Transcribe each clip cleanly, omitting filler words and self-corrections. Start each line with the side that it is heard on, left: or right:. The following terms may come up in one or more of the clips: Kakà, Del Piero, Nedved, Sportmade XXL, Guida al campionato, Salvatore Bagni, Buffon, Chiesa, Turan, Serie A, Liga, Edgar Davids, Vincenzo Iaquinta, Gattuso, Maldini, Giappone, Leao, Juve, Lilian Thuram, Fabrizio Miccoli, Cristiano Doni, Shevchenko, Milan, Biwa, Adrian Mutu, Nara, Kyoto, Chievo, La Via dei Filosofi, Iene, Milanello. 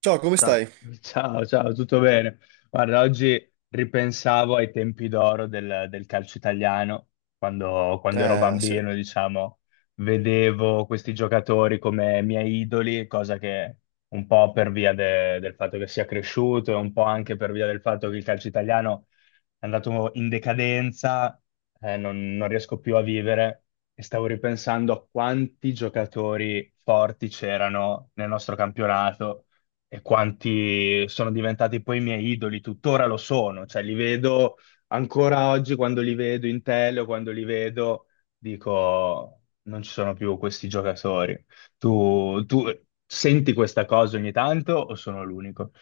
right: Ciao, come stai?
left: Ciao, ciao, ciao, tutto bene? Guarda, oggi ripensavo ai tempi d'oro del calcio italiano, quando ero
right: Sì.
left: bambino, diciamo, vedevo questi giocatori come miei idoli, cosa che un po' per via del fatto che sia cresciuto e un po' anche per via del fatto che il calcio italiano è andato in decadenza, non riesco più a vivere e stavo ripensando a quanti giocatori forti c'erano nel nostro campionato e quanti sono diventati poi i miei idoli, tuttora lo sono, cioè li vedo ancora oggi quando li vedo in tele o quando li vedo, dico non ci sono più questi giocatori. Tu senti questa cosa ogni tanto o sono l'unico?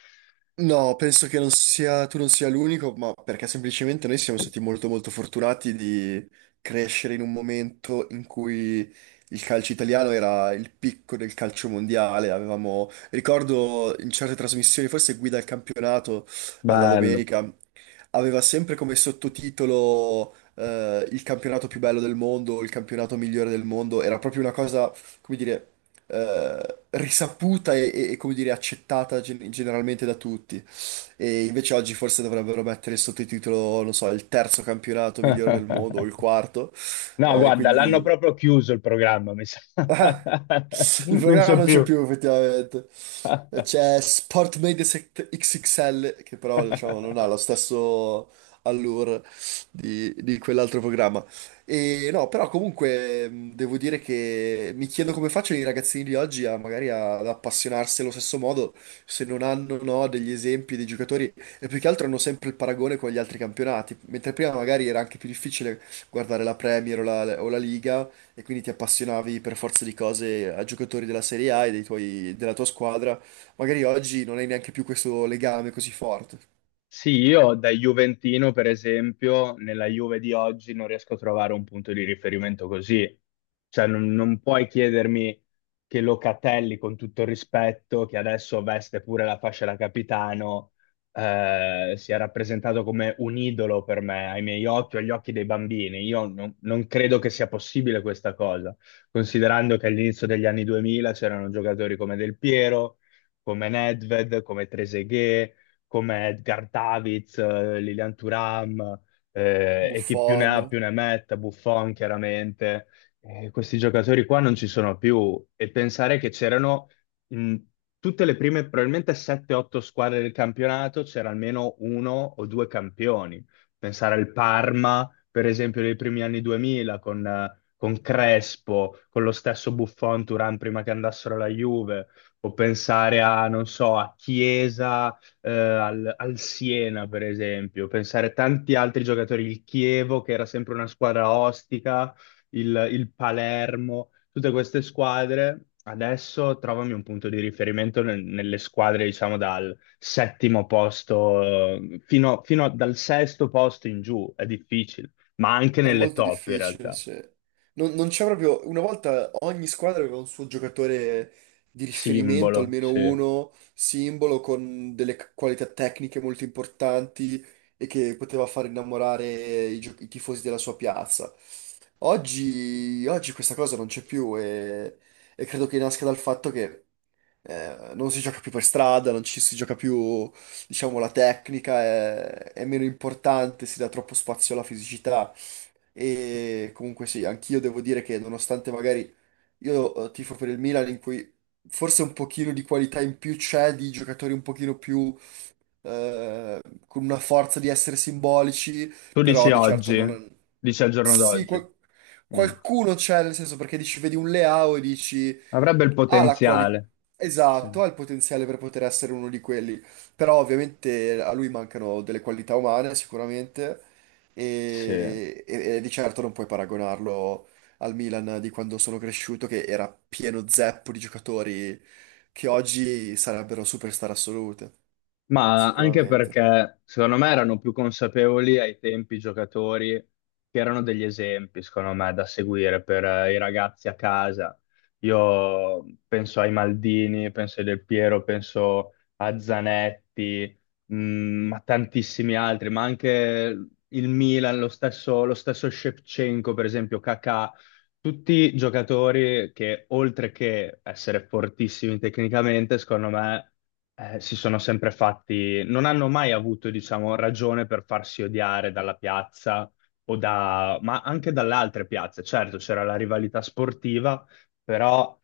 right: No, penso che non sia, tu non sia l'unico, ma perché semplicemente noi siamo stati molto molto fortunati di crescere in un momento in cui il calcio italiano era il picco del calcio mondiale. Avevamo, ricordo in certe trasmissioni, forse Guida al campionato, la
left: Bello.
right: domenica, aveva sempre come sottotitolo, il campionato più bello del mondo, il campionato migliore del mondo. Era proprio una cosa, come dire, risaputa e, come dire, accettata generalmente da tutti. E invece oggi forse dovrebbero mettere il sottotitolo, non so, il terzo campionato migliore del mondo o il quarto.
left: No,
right: Eh,
left: guarda, l'hanno
right: quindi
left: proprio chiuso il programma, mi sa.
right: Ah, il
left: Non
right: programma
left: c'è
right: non c'è
left: più.
right: più, effettivamente. C'è Sportmade XXL, che però diciamo, non ha lo stesso allure di quell'altro programma. E no, però comunque devo dire che mi chiedo come facciano i ragazzini di oggi a magari ad appassionarsi allo stesso modo se non hanno, no, degli esempi dei giocatori, e più che altro hanno sempre il paragone con gli altri campionati, mentre prima magari era anche più difficile guardare la Premier o la Liga, e quindi ti appassionavi per forza di cose a giocatori della Serie A e della tua squadra. Magari oggi non hai neanche più questo legame così forte.
left: Sì, io da Juventino, per esempio, nella Juve di oggi non riesco a trovare un punto di riferimento così. Cioè, non puoi chiedermi che Locatelli, con tutto il rispetto, che adesso veste pure la fascia da capitano, sia rappresentato come un idolo per me, ai miei occhi o agli occhi dei bambini. Io non credo che sia possibile questa cosa, considerando che all'inizio degli anni 2000 c'erano giocatori come Del Piero, come Nedved, come Trezeguet, come Edgar Davids, Lilian Thuram, e chi più ne ha
right: Buffon,
left: più ne metta, Buffon chiaramente. Questi giocatori qua non ci sono più e pensare che c'erano in tutte le prime, probabilmente 7-8 squadre del campionato, c'era almeno uno o due campioni. Pensare al Parma, per esempio, dei primi anni 2000 con... con Crespo, con lo stesso Buffon, Turan prima che andassero alla Juve, o pensare a, non so, a Chiesa, al Siena, per esempio, pensare a tanti altri giocatori, il Chievo, che era sempre una squadra ostica, il Palermo, tutte queste squadre. Adesso trovami un punto di riferimento nelle squadre, diciamo, dal settimo posto fino dal sesto posto in giù, è difficile, ma anche
right: è
left: nelle
right: molto
left: top in
right: difficile,
left: realtà.
right: sì. Non c'è proprio. Una volta ogni squadra aveva un suo giocatore di riferimento,
left: Simbolo,
right: almeno
left: sì.
right: uno, simbolo, con delle qualità tecniche molto importanti e che poteva far innamorare i tifosi della sua piazza. Oggi questa cosa non c'è più e credo che nasca dal fatto che, non si gioca più per strada, non ci si gioca più, diciamo, la tecnica è meno importante, si dà troppo spazio alla fisicità. E comunque sì, anch'io devo dire che nonostante magari io tifo per il Milan, in cui forse un pochino di qualità in più c'è, di giocatori un pochino più, eh, con una forza di essere simbolici,
left: Tu dici
right: però di certo
left: oggi,
right: non,
left: dici al giorno
right: sì,
left: d'oggi. Mm.
right: qualcuno c'è, nel senso, perché dici, vedi un Leao e dici,
left: Avrebbe il
right: ha la qualità,
left: potenziale. Sì.
right: esatto, ha il potenziale per poter essere uno di quelli, però ovviamente a lui mancano delle qualità umane sicuramente
left: Sì,
right: e di certo non puoi paragonarlo al Milan di quando sono cresciuto, che era pieno zeppo di giocatori che oggi sarebbero superstar assolute,
left: ma anche
right: sicuramente.
left: perché secondo me erano più consapevoli ai tempi i giocatori che erano degli esempi, secondo me, da seguire per i ragazzi a casa. Io penso ai Maldini, penso ai Del Piero, penso a Zanetti, a tantissimi altri, ma anche il Milan, lo stesso Shevchenko, per esempio, Kakà, tutti giocatori che, oltre che essere fortissimi tecnicamente, secondo me, si sono sempre fatti, non hanno mai avuto, diciamo, ragione per farsi odiare dalla piazza o da, ma anche dalle altre piazze. Certo, c'era la rivalità sportiva, però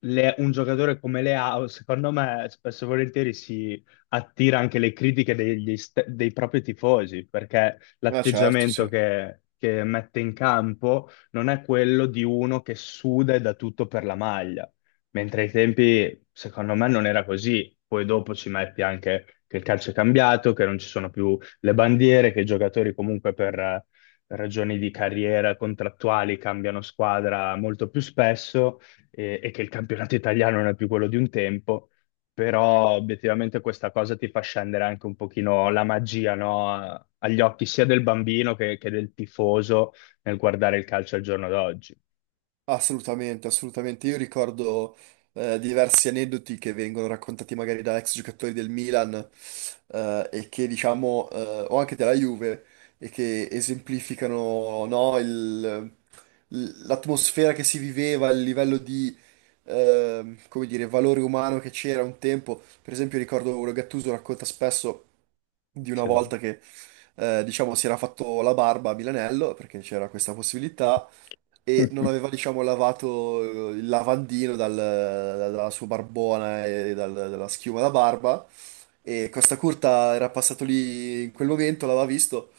left: un giocatore come Leao, secondo me, spesso e volentieri si attira anche le critiche dei propri tifosi, perché
right: Ma certo,
left: l'atteggiamento
right: sì.
left: che mette in campo non è quello di uno che suda e dà tutto per la maglia, mentre ai tempi, secondo me, non era così. Poi dopo ci metti anche che il calcio è cambiato, che non ci sono più le bandiere, che i giocatori comunque per ragioni di carriera contrattuali cambiano squadra molto più spesso e che il campionato italiano non è più quello di un tempo. Però obiettivamente questa cosa ti fa scendere anche un pochino la magia, no? Agli occhi sia del bambino che del tifoso nel guardare il calcio al giorno d'oggi.
right: Assolutamente, assolutamente. Io ricordo, diversi aneddoti che vengono raccontati magari da ex giocatori del Milan, e che diciamo, o anche della Juve, e che esemplificano, no, l'atmosfera che si viveva, il livello di come dire, valore umano che c'era un tempo. Per esempio, ricordo Gattuso racconta spesso di una
left: Cioè.
right: volta che, diciamo, si era fatto la barba a Milanello perché c'era questa possibilità e non aveva, diciamo, lavato, il lavandino dalla sua barbona e dalla schiuma da barba, e Costa Curta era passato lì in quel momento, l'aveva visto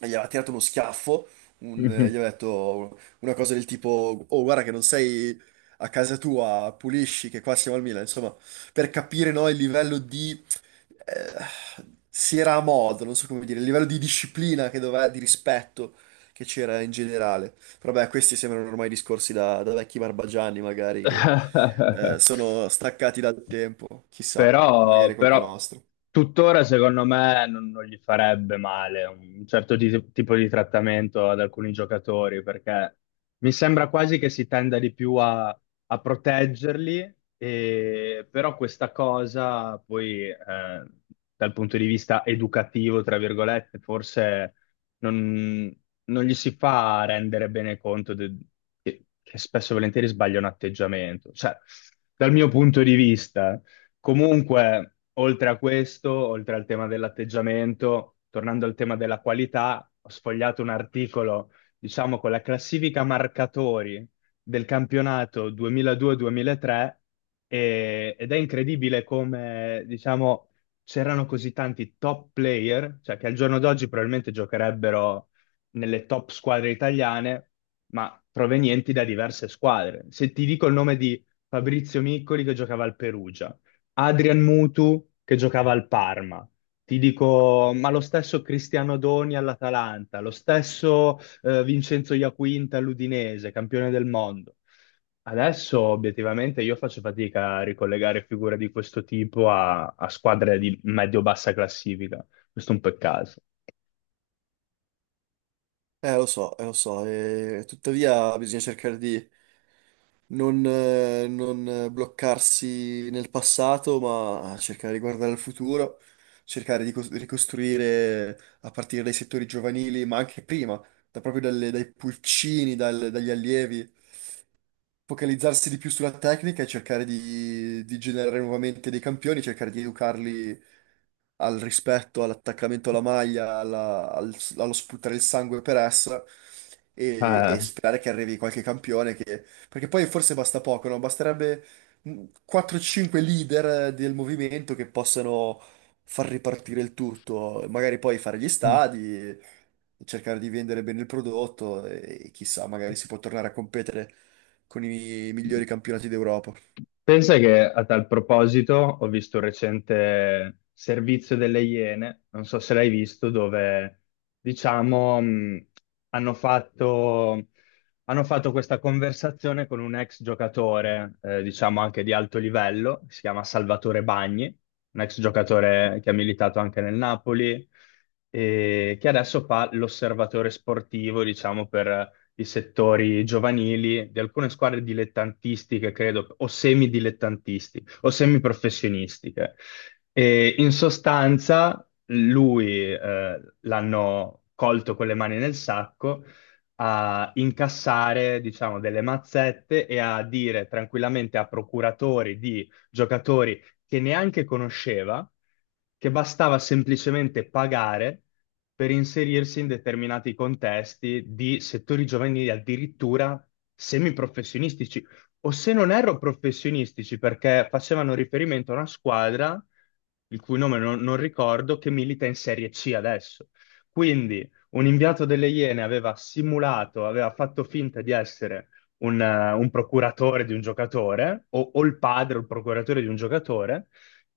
right: e gli aveva tirato uno schiaffo, e gli aveva detto una cosa del tipo: "Oh, guarda che non sei a casa tua, pulisci, che qua siamo al Milan". Insomma, per capire, no, il livello di, si era a modo, non so come dire, il livello di disciplina che doveva, di rispetto che c'era in generale. Però beh, questi sembrano ormai discorsi da, da vecchi barbagianni, magari, che, sono staccati dal tempo. Chissà, magari
left: Però,
right: è colpa
left: però
right: nostra.
left: tuttora secondo me non gli farebbe male un certo tipo di trattamento ad alcuni giocatori, perché mi sembra quasi che si tenda di più a proteggerli, e, però questa cosa poi dal punto di vista educativo, tra virgolette, forse non, non gli si fa rendere bene conto che spesso e volentieri sbaglia un atteggiamento. Cioè, dal mio punto di vista... Comunque, oltre a questo, oltre al tema dell'atteggiamento, tornando al tema della qualità, ho sfogliato un articolo, diciamo, con la classifica marcatori del campionato 2002-2003 ed è incredibile come, diciamo, c'erano così tanti top player, cioè che al giorno d'oggi probabilmente giocherebbero nelle top squadre italiane, ma provenienti da diverse squadre. Se ti dico il nome di... Fabrizio Miccoli che giocava al Perugia. Adrian Mutu che giocava al Parma. Ti dico, ma lo stesso Cristiano Doni all'Atalanta, lo stesso Vincenzo Iaquinta all'Udinese, campione del mondo. Adesso obiettivamente io faccio fatica a ricollegare figure di questo tipo a squadre di medio-bassa classifica. Questo è un peccato.
right: Lo so, e tuttavia bisogna cercare di non bloccarsi nel passato, ma cercare di guardare al futuro, cercare di ricostruire a partire dai settori giovanili, ma anche prima, proprio dai pulcini, dagli allievi, focalizzarsi di più sulla tecnica e cercare di generare nuovamente dei campioni, cercare di educarli al rispetto, all'attaccamento alla maglia, allo sputare il sangue per essa, e sperare che arrivi qualche campione perché poi forse basta poco, no? Basterebbe mh, 4-5 leader del movimento che possano far ripartire il tutto, magari poi fare gli
left: Eh,
right: stadi, cercare di vendere bene il prodotto e chissà, magari si può tornare a competere con i migliori campionati d'Europa.
left: Pensa che a tal proposito ho visto un recente servizio delle Iene, non so se l'hai visto, dove diciamo hanno fatto, hanno fatto questa conversazione con un ex giocatore, diciamo anche di alto livello, si chiama Salvatore Bagni, un ex giocatore che ha militato anche nel Napoli e che adesso fa l'osservatore sportivo, diciamo, per i settori giovanili di alcune squadre dilettantistiche, credo, o semidilettantistiche o semiprofessionistiche. E in sostanza lui l'hanno colto con le mani nel sacco a incassare, diciamo, delle mazzette e a dire tranquillamente a procuratori di giocatori che neanche conosceva, che bastava semplicemente pagare per inserirsi in determinati contesti di settori giovanili addirittura semiprofessionistici, o se non erro professionistici, perché facevano riferimento a una squadra, il cui nome non ricordo, che milita in Serie C adesso. Quindi un inviato delle Iene aveva simulato, aveva fatto finta di essere un procuratore di un giocatore o il padre o il procuratore di un giocatore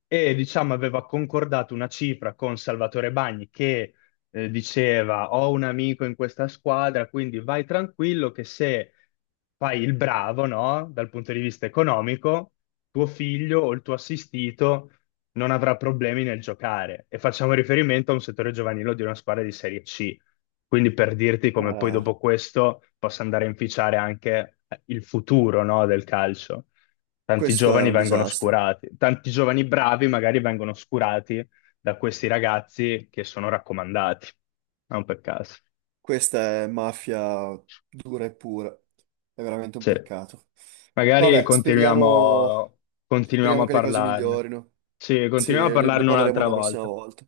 left: e diciamo aveva concordato una cifra con Salvatore Bagni che diceva ho un amico in questa squadra, quindi vai tranquillo che se fai il bravo, no, dal punto di vista economico, tuo figlio o il tuo assistito non avrà problemi nel giocare. E facciamo riferimento a un settore giovanile di una squadra di Serie C. Quindi per dirti come poi
right: Eh,
left: dopo questo possa andare a inficiare anche il futuro, no, del calcio. Tanti
right: questo è
left: giovani
right: un
left: vengono
right: disastro.
left: oscurati, tanti giovani bravi magari vengono oscurati da questi ragazzi che sono raccomandati, non per caso.
right: Questa è mafia dura e pura. È veramente un
left: Sì.
right: peccato.
left: Magari
right: Vabbè, speriamo,
left: continuiamo,
right: speriamo
left: a
right: che le cose
left: parlarne.
right: migliorino.
left: Sì,
right: Sì,
left: continuiamo a
right: ne
left: parlarne
right: parleremo
left: un'altra
right: la prossima
left: volta.
right: volta.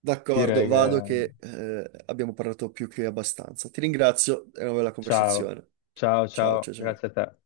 right: D'accordo,
left: Direi che...
right: vado che abbiamo parlato più che abbastanza. Ti ringrazio, è una bella
left: Ciao,
right: conversazione.
left: ciao,
right: Ciao, ciao,
left: ciao,
right: ciao.
left: grazie a te.